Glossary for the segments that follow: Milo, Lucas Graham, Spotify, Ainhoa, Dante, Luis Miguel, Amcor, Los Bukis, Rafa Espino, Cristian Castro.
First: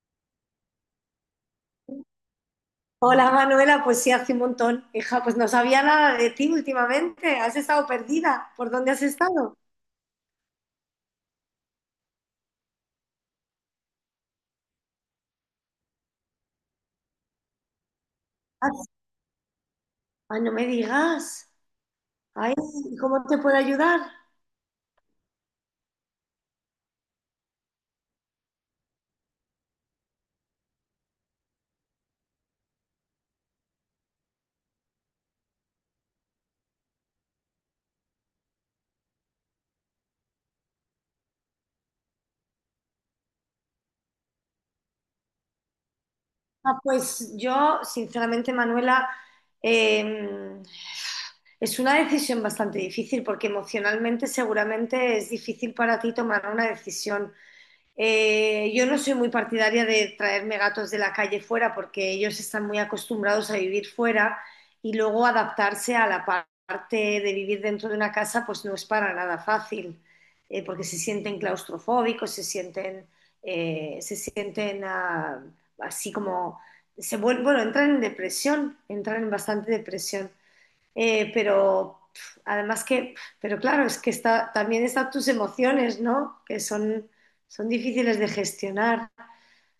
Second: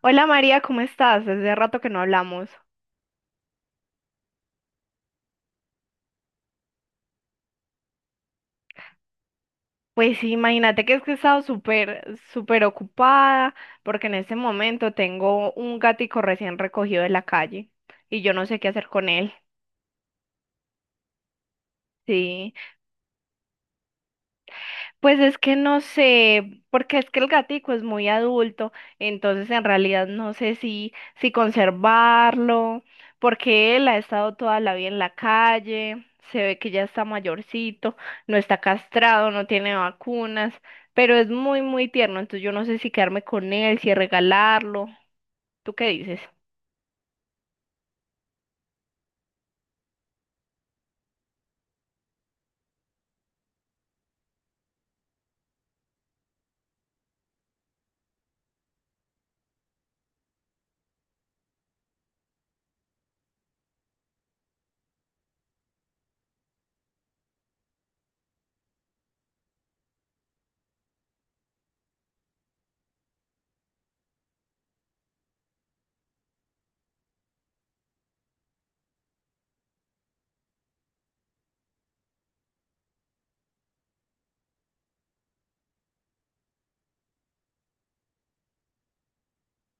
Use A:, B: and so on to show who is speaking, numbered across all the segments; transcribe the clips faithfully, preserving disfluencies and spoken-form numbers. A: Hola María, ¿cómo estás? Hace rato que no hablamos.
B: Hola Manuela, pues sí, hace un montón. Hija, pues no sabía nada de ti últimamente. Has estado perdida. ¿Por dónde has estado?
A: Pues sí, imagínate que es que he estado súper, súper ocupada porque en este momento tengo un gatico recién recogido de la calle y yo no sé qué
B: Ah,
A: hacer con él.
B: ah, no me digas.
A: Sí.
B: Ay, ¿cómo te puedo ayudar?
A: Pues es que no sé, porque es que el gatico es muy adulto, entonces en realidad no sé si, si conservarlo, porque él ha estado toda la vida en la calle, se ve que ya está mayorcito, no está castrado, no tiene vacunas, pero es muy, muy tierno, entonces yo no sé si quedarme con él, si regalarlo. ¿Tú qué dices?
B: Ah, pues yo, sinceramente, Manuela, eh, es una decisión bastante difícil porque emocionalmente seguramente es difícil para ti tomar una decisión. Eh, yo no soy muy partidaria de traerme gatos de la calle fuera porque ellos están muy acostumbrados a vivir fuera y luego adaptarse a la pa- parte de vivir dentro de una casa pues no es para nada fácil, eh, porque se sienten claustrofóbicos, se sienten, eh, se sienten ah, así como, se vuel- bueno, entran en depresión, entran en bastante depresión. Eh, pero pf, además que, pero claro, es que está, también están tus emociones, ¿no? Que son, son difíciles de gestionar.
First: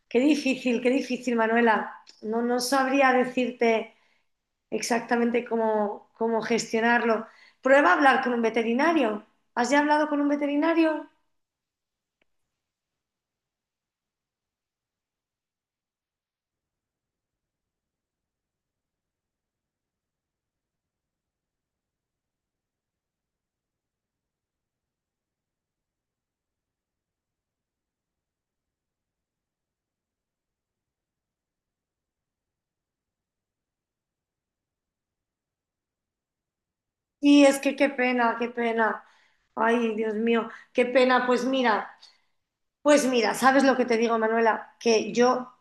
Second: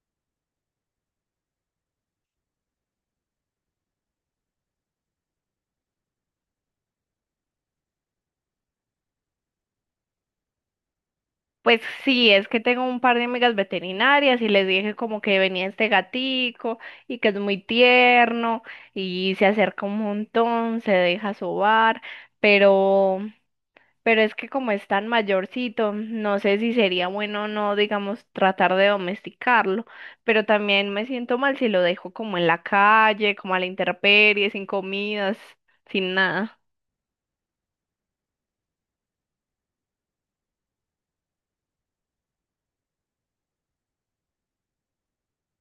B: Qué difícil, qué difícil, Manuela. No, no sabría decirte exactamente cómo, cómo gestionarlo. Prueba a hablar con un veterinario. ¿Has ya hablado con un veterinario?
A: Pues sí, es que tengo un par de amigas veterinarias y les dije como que venía este gatico y que es muy tierno y se acerca un montón, se deja sobar, pero pero es que como es tan mayorcito, no sé si sería bueno o no, digamos, tratar de domesticarlo, pero también me siento mal si lo dejo como en la calle, como a la intemperie, sin comidas, sin nada.
B: Y es que qué pena, qué pena. Ay, Dios mío, qué pena. Pues mira, pues mira, ¿sabes lo que te digo, Manuela? Que yo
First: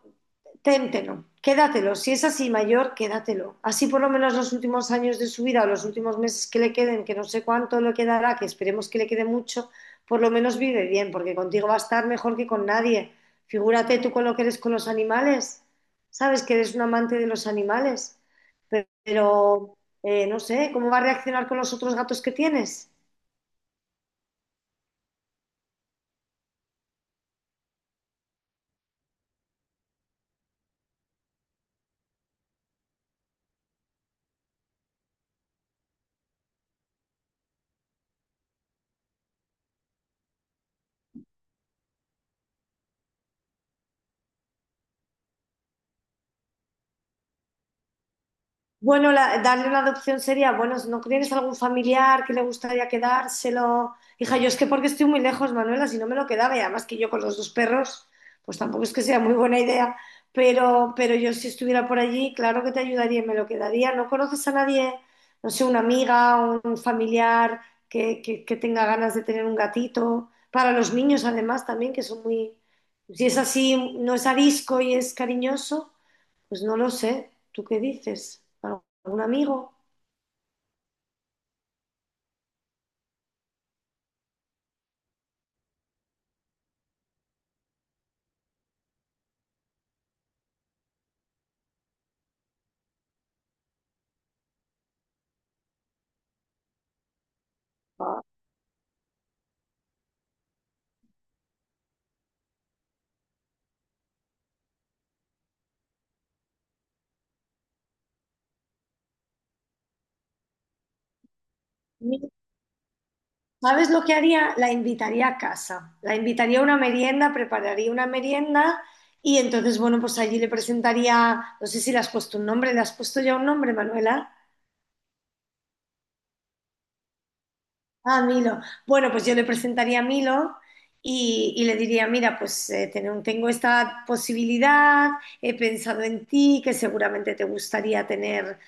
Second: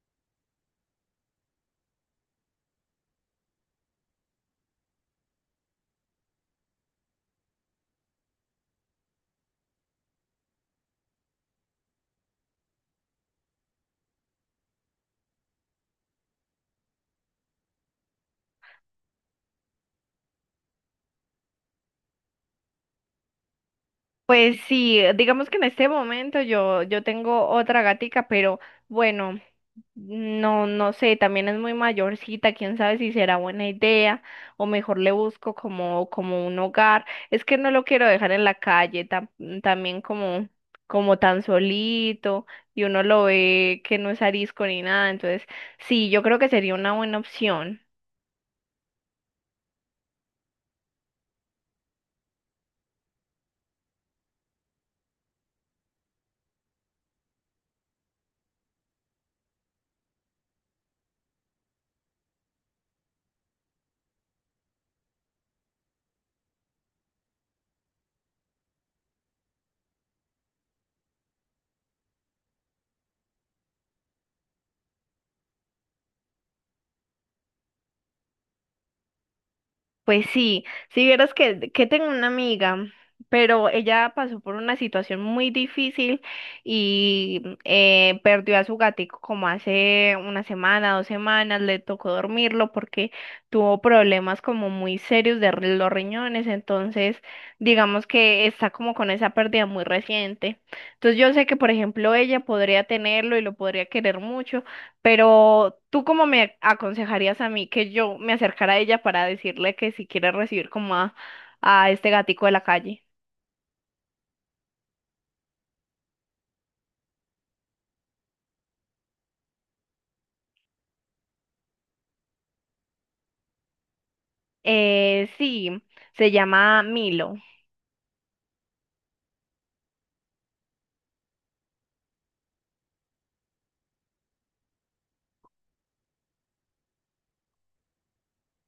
B: téntelo, quédatelo. Si es así mayor, quédatelo. Así por lo menos los últimos años de su vida o los últimos meses que le queden, que no sé cuánto le quedará, que esperemos que le quede mucho, por lo menos vive bien, porque contigo va a estar mejor que con nadie. Figúrate tú con lo que eres con los animales. Sabes que eres un amante de los animales, pero eh, no sé, ¿cómo va a reaccionar con los otros gatos que tienes?
A: Pues sí, digamos que en este momento yo yo tengo otra gatica, pero bueno, no, no sé, también es muy mayorcita, quién sabe si será buena idea o mejor le busco como, como un hogar. Es que no lo quiero dejar en la calle, tam- también como, como tan solito y uno lo ve que no es arisco ni nada. Entonces, sí, yo creo que sería una buena opción.
B: Bueno, la- darle una adopción sería, bueno, ¿no tienes algún familiar que le gustaría quedárselo? Hija, yo es que porque estoy muy lejos, Manuela, si no me lo quedaba, y además que yo con los dos perros, pues tampoco es que sea muy buena idea, pero, pero yo si estuviera por allí, claro que te ayudaría y me lo quedaría. ¿No conoces a nadie, no sé, una amiga, un familiar que, que, que tenga ganas de tener un gatito? Para los niños, además, también, que son muy... Si es así, no es arisco y es cariñoso, pues no lo sé. ¿Tú qué dices? ¿Algún amigo?
A: Pues sí, si vieras que, que tengo una amiga, pero ella pasó por una situación muy difícil y mm, eh, perdió a su gatico como hace una semana, dos semanas, le tocó dormirlo porque tuvo problemas como muy serios de re- los riñones, entonces digamos que está como con esa pérdida muy reciente. Entonces yo sé que, por ejemplo, ella podría tenerlo y lo podría querer mucho, pero tú cómo me aconsejarías a mí que yo me acercara a ella para decirle que si quiere recibir como a, a este gatico de la calle.
B: ¿Sabes lo que haría? La invitaría a casa. La invitaría a una merienda, prepararía una merienda y entonces, bueno, pues allí le presentaría, no sé si le has puesto un nombre, ¿le has puesto ya un nombre, Manuela?
A: Eh, sí, se llama Milo.
B: Ah, Milo. Bueno, pues yo le presentaría a Milo y, y le diría, mira, pues eh, ten- tengo esta posibilidad, he pensado en ti, que seguramente te gustaría tener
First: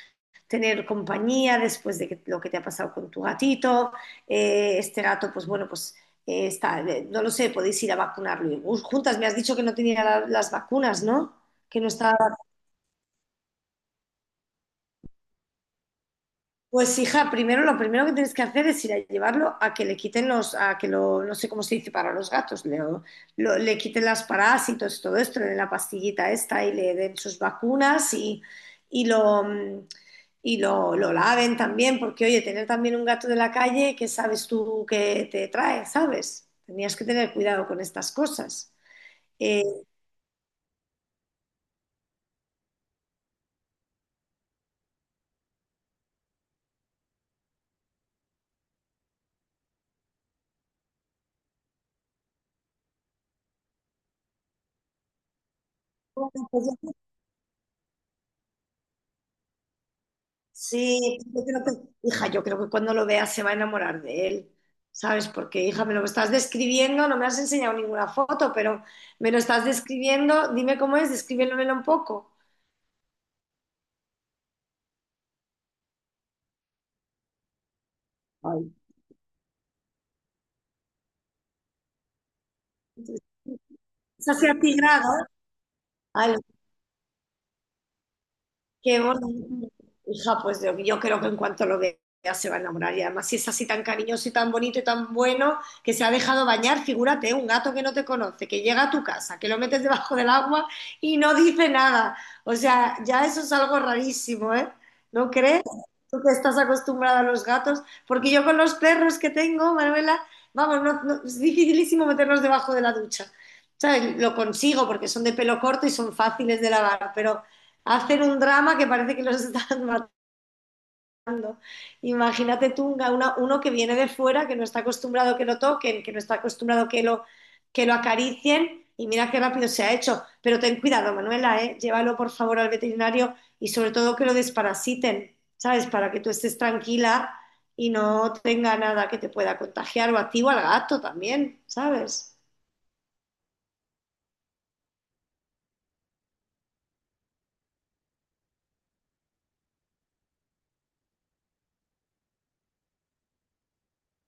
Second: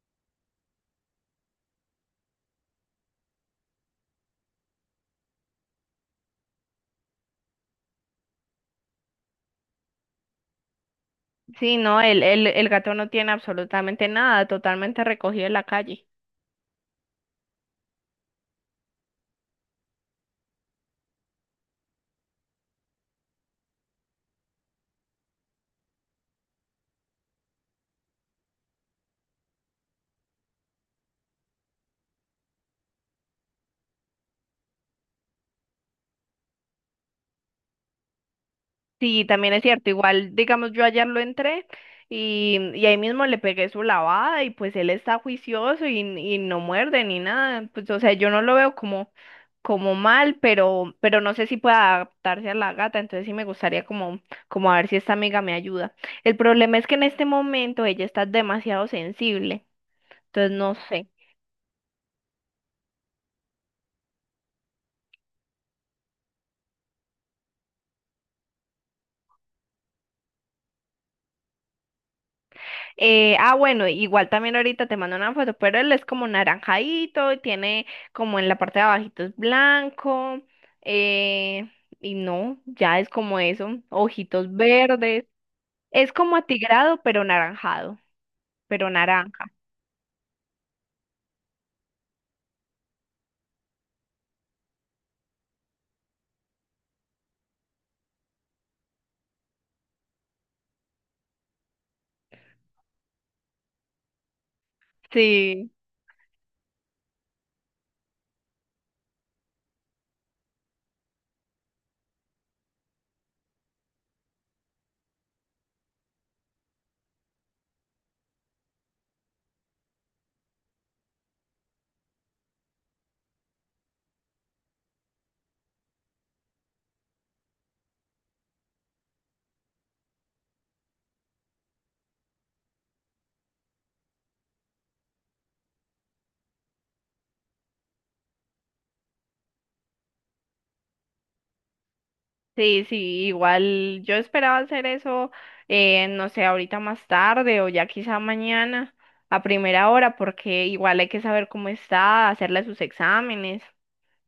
B: tener compañía después de que- lo que te ha pasado con tu gatito. Eh, este gato, pues bueno, pues eh, está, eh, no lo sé, podéis ir a vacunarlo. Y, uh, juntas, me has dicho que no tenía la- las vacunas, ¿no?
A: Sí,
B: Que no
A: no,
B: estaba.
A: el, el, el gato no tiene absolutamente nada, totalmente recogido en la calle.
B: Pues hija, primero lo primero que tienes que hacer es ir a llevarlo a que le quiten los, a que lo, no sé cómo se dice para los gatos, le, lo- le quiten las parásitos, todo esto, le den la pastillita esta y le den sus vacunas y, y lo mm, y lo, lo laven también, porque oye, tener también un gato de la calle, ¿qué sabes tú que te trae? ¿Sabes? Tenías que tener cuidado con estas cosas.
A: Sí, también es
B: Eh,
A: cierto, igual, digamos, yo ayer lo entré y, y ahí mismo le pegué su lavada y pues él está juicioso y, y no muerde ni nada. Pues, o sea, yo no lo veo como como mal, pero, pero no sé si pueda adaptarse a la gata, entonces sí me gustaría como, como a ver si esta amiga me ayuda. El problema es
B: pues,
A: que en este momento ella está demasiado sensible, entonces no sé.
B: sí, yo creo que, hija, yo creo que cuando lo vea se va a enamorar de él, ¿sabes? Porque, hija, me lo estás describiendo, no me has enseñado ninguna foto, pero me lo estás describiendo, dime cómo es, descríbemelo un poco.
A: Eh, ah, bueno, igual también ahorita te mando una foto, pero él es como naranjadito, tiene como en la
B: Ay.
A: parte de abajito es blanco, eh, y no, ya es como eso,
B: Está así
A: ojitos
B: atigrado.
A: verdes. Es como atigrado, pero naranjado, pero
B: Qué gorda.
A: naranja.
B: Hija, pues yo, yo creo que en cuanto lo vea se va a enamorar. Y además, si es así tan cariñoso y tan bonito y tan bueno, que se ha dejado bañar, figúrate, un gato que no te conoce, que llega a tu casa, que lo metes debajo del agua y no dice nada. O sea, ya eso es algo rarísimo, ¿eh? ¿No crees?
A: Sí.
B: Tú que estás acostumbrada a los gatos, porque yo con los perros que tengo, Manuela, vamos, no- no- es dificilísimo meterlos debajo de la ducha. ¿Sabes? Lo consigo porque son de pelo corto y son fáciles de lavar, pero hacer un drama que parece que los están matando. Imagínate tú un- una- uno que viene de fuera, que no está acostumbrado que lo toquen, que no está acostumbrado que lo, que lo acaricien y mira qué rápido se ha hecho. Pero ten cuidado, Manuela, ¿eh? Llévalo por favor al veterinario y sobre todo que lo desparasiten, ¿sabes? Para que tú estés tranquila y no tenga nada que te pueda contagiar o a ti o al gato también, ¿sabes?
A: Sí, sí, igual yo esperaba hacer eso, eh, no sé, ahorita más tarde o ya quizá mañana a primera hora, porque igual hay que saber cómo está, hacerle sus exámenes,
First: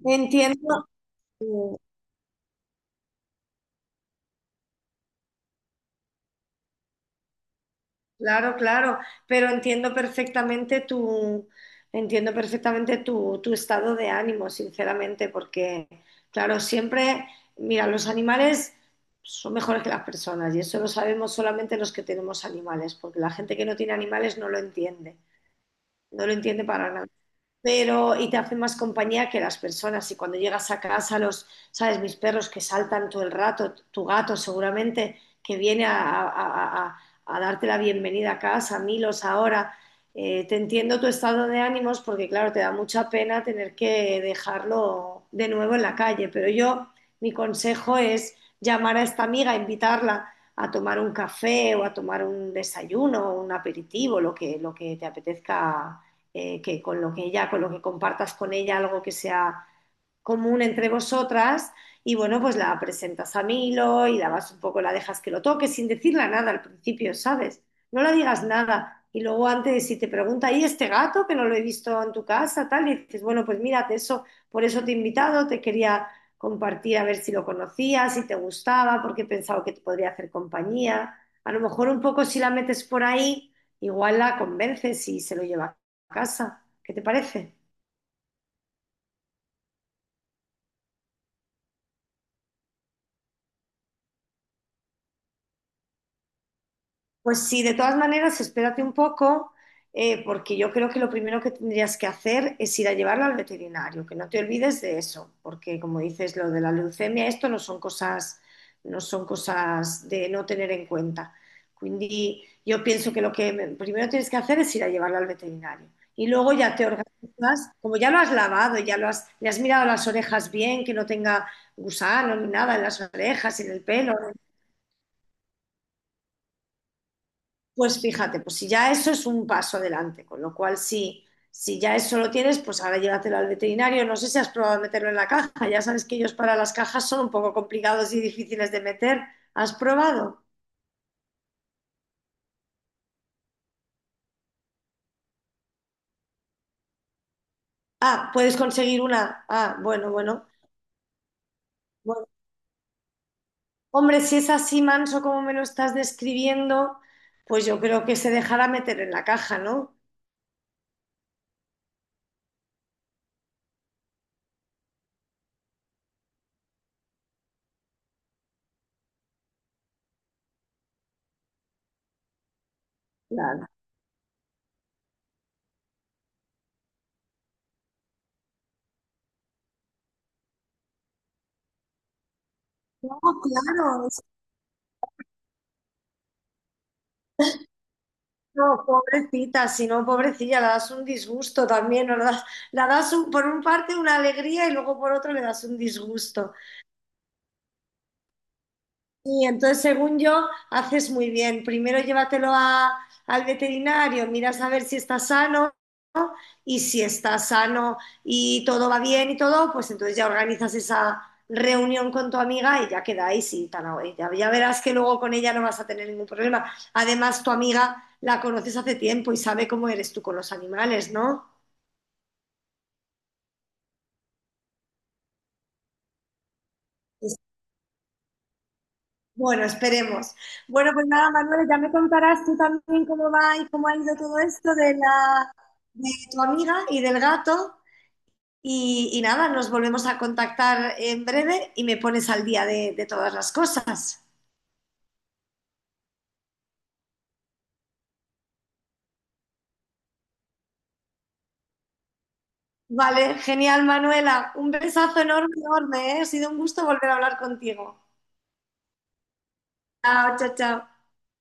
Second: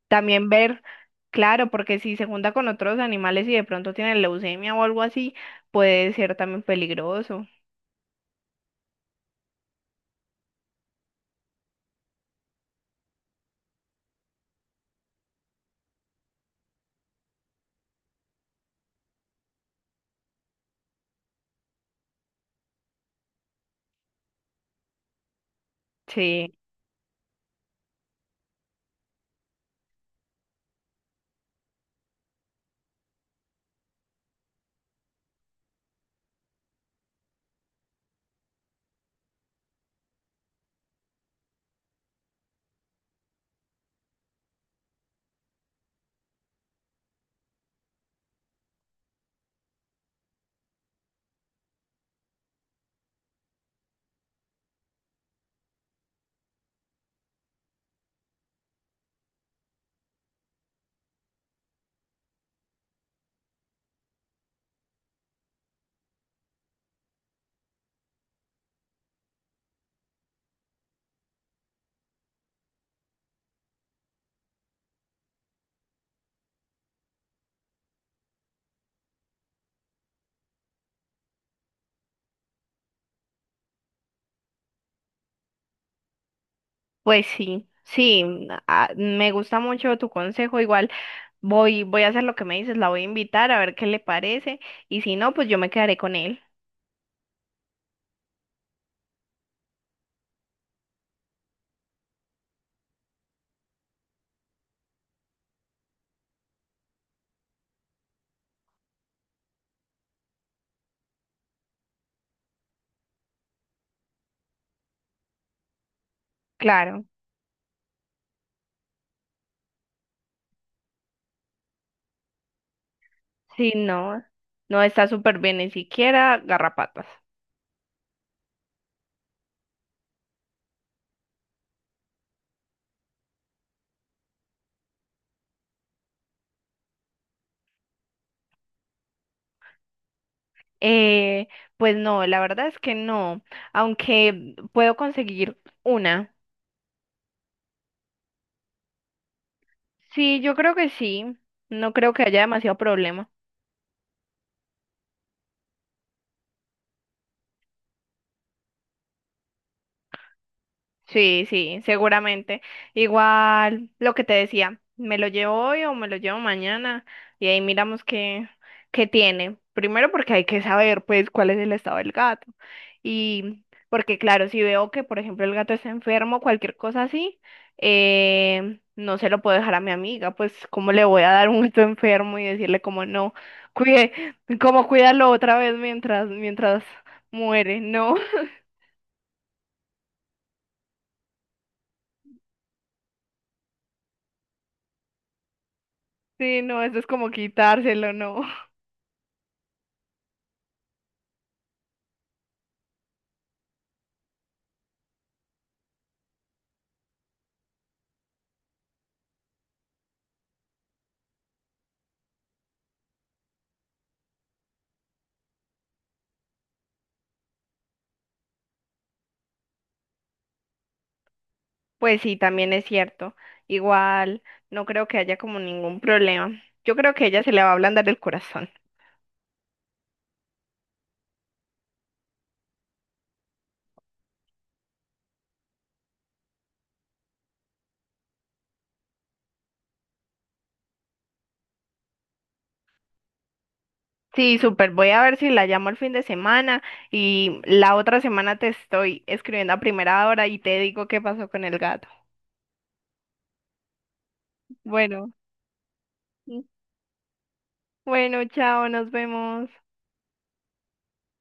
A: también
B: Entiendo.
A: ver, claro, porque si se junta con otros animales y de pronto tiene leucemia o algo así, puede ser también peligroso.
B: Claro, claro, pero entiendo perfectamente tu, entiendo perfectamente tu, tu estado de ánimo, sinceramente, porque, claro, siempre, mira, los animales son mejores que las personas y eso lo sabemos solamente los que tenemos animales, porque la gente que no tiene animales no lo entiende, no lo
A: Sí,
B: entiende para nada, pero y te hace más compañía que las personas. Y cuando llegas a casa, los, sabes, mis perros que saltan todo el rato, tu gato seguramente que viene a, a- a- a darte la bienvenida a casa, Milos ahora. Eh, te entiendo tu estado de ánimos porque, claro, te da mucha pena tener que dejarlo de nuevo en la calle, pero yo, mi consejo es llamar a esta amiga, invitarla a tomar un café o a tomar un desayuno, un aperitivo, lo que, lo que te apetezca, eh, que con lo que ella, con lo que compartas con ella algo que sea común entre vosotras y bueno, pues la presentas a Milo y la vas un poco, la dejas que lo toque sin decirle nada al principio, ¿sabes? No la digas nada. Y luego antes, si te pregunta, ¿y este gato que no lo he visto en tu casa? Tal, y dices, bueno, pues mírate eso, por eso te he invitado, te quería compartir a ver si lo conocías, si te gustaba, porque he pensado que te podría hacer compañía. A lo mejor un poco si la metes por ahí, igual la convences y se lo lleva a casa. ¿Qué te
A: pues
B: parece?
A: sí, sí, ah, me gusta mucho tu consejo, igual voy, voy a hacer lo que me dices, la voy a invitar a ver qué le parece y si no, pues yo me quedaré con él.
B: Pues sí, de todas maneras, espérate un poco, eh, porque yo creo que lo primero que tendrías que hacer es ir a llevarlo al veterinario, que no te olvides de eso, porque como dices, lo de la leucemia, esto no son cosas, no son cosas de no tener en cuenta. Quindi yo pienso que lo che primero tienes que hacer es ir a llevarlo al veterinario. Y luego ya te
A: Claro.
B: organizas, como ya lo has lavado, ya lo has, le has mirado las orejas bien, que no tenga gusano ni nada en las orejas, en
A: Sí,
B: el pelo.
A: no, no está súper bien, ni siquiera garrapatas.
B: Pues fíjate, pues si ya eso es un paso adelante, con lo cual si, si ya eso lo tienes, pues ahora llévatelo al veterinario. No sé si has probado meterlo en la caja, ya sabes que ellos para las cajas son un poco complicados y difíciles de meter. ¿Has probado?
A: Eh, pues no, la verdad es que no, aunque puedo conseguir una.
B: Ah, puedes conseguir una. Ah, bueno,
A: Sí,
B: bueno.
A: yo creo que sí, no creo que
B: Bueno,
A: haya demasiado problema.
B: hombre, si es así manso como me lo estás describiendo, pues yo creo que se dejará meter en la caja, ¿no?
A: Sí, sí, seguramente. Igual lo que te decía, me lo llevo hoy o me lo llevo mañana y ahí miramos qué, qué tiene. Primero porque hay que saber pues cuál es el estado del gato. Y
B: Claro.
A: porque claro, si veo que por ejemplo el gato está enfermo, cualquier cosa así, eh, no se lo puedo dejar a mi amiga, pues cómo le voy a dar un gato enfermo y decirle como
B: No,
A: no,
B: claro,
A: cuide, como cuídalo otra vez mientras, mientras muere, no.
B: no, pobrecita, si no, pobrecilla, le das un disgusto también, ¿no? Le das, la das un- por un parte una alegría y luego por otro le das un disgusto.
A: Sí, no, eso es como quitárselo, no.
B: Y entonces, según yo, haces muy bien. Primero llévatelo a- al veterinario, miras a ver si está sano y si está sano y todo va bien y todo, pues entonces ya organizas esa reunión con tu amiga y ya quedáis y tan away. Ya, ya verás que luego con ella no vas a tener ningún problema. Además, tu amiga la conoces hace tiempo y sabe cómo eres tú con los animales, ¿no?
A: Pues sí, también es cierto. Igual, no creo que haya como ningún problema. Yo creo que
B: Es-
A: ella se le va a ablandar el corazón.
B: bueno, esperemos. Bueno, pues nada, Manuel, ya me contarás tú también cómo va y cómo ha ido todo esto de la de tu amiga y del gato. Y, y nada, nos volvemos a contactar en breve y me pones al día de, de todas las cosas.
A: Sí, súper. Voy a ver si la llamo el fin de semana y la otra semana te estoy escribiendo a primera hora y te digo qué pasó con el gato.
B: Vale, genial, Manuela. Un besazo
A: Bueno,
B: enorme, enorme, ¿eh? Ha sido un gusto volver a hablar contigo.
A: bueno, chao, nos vemos.
B: Chao, chao, chao.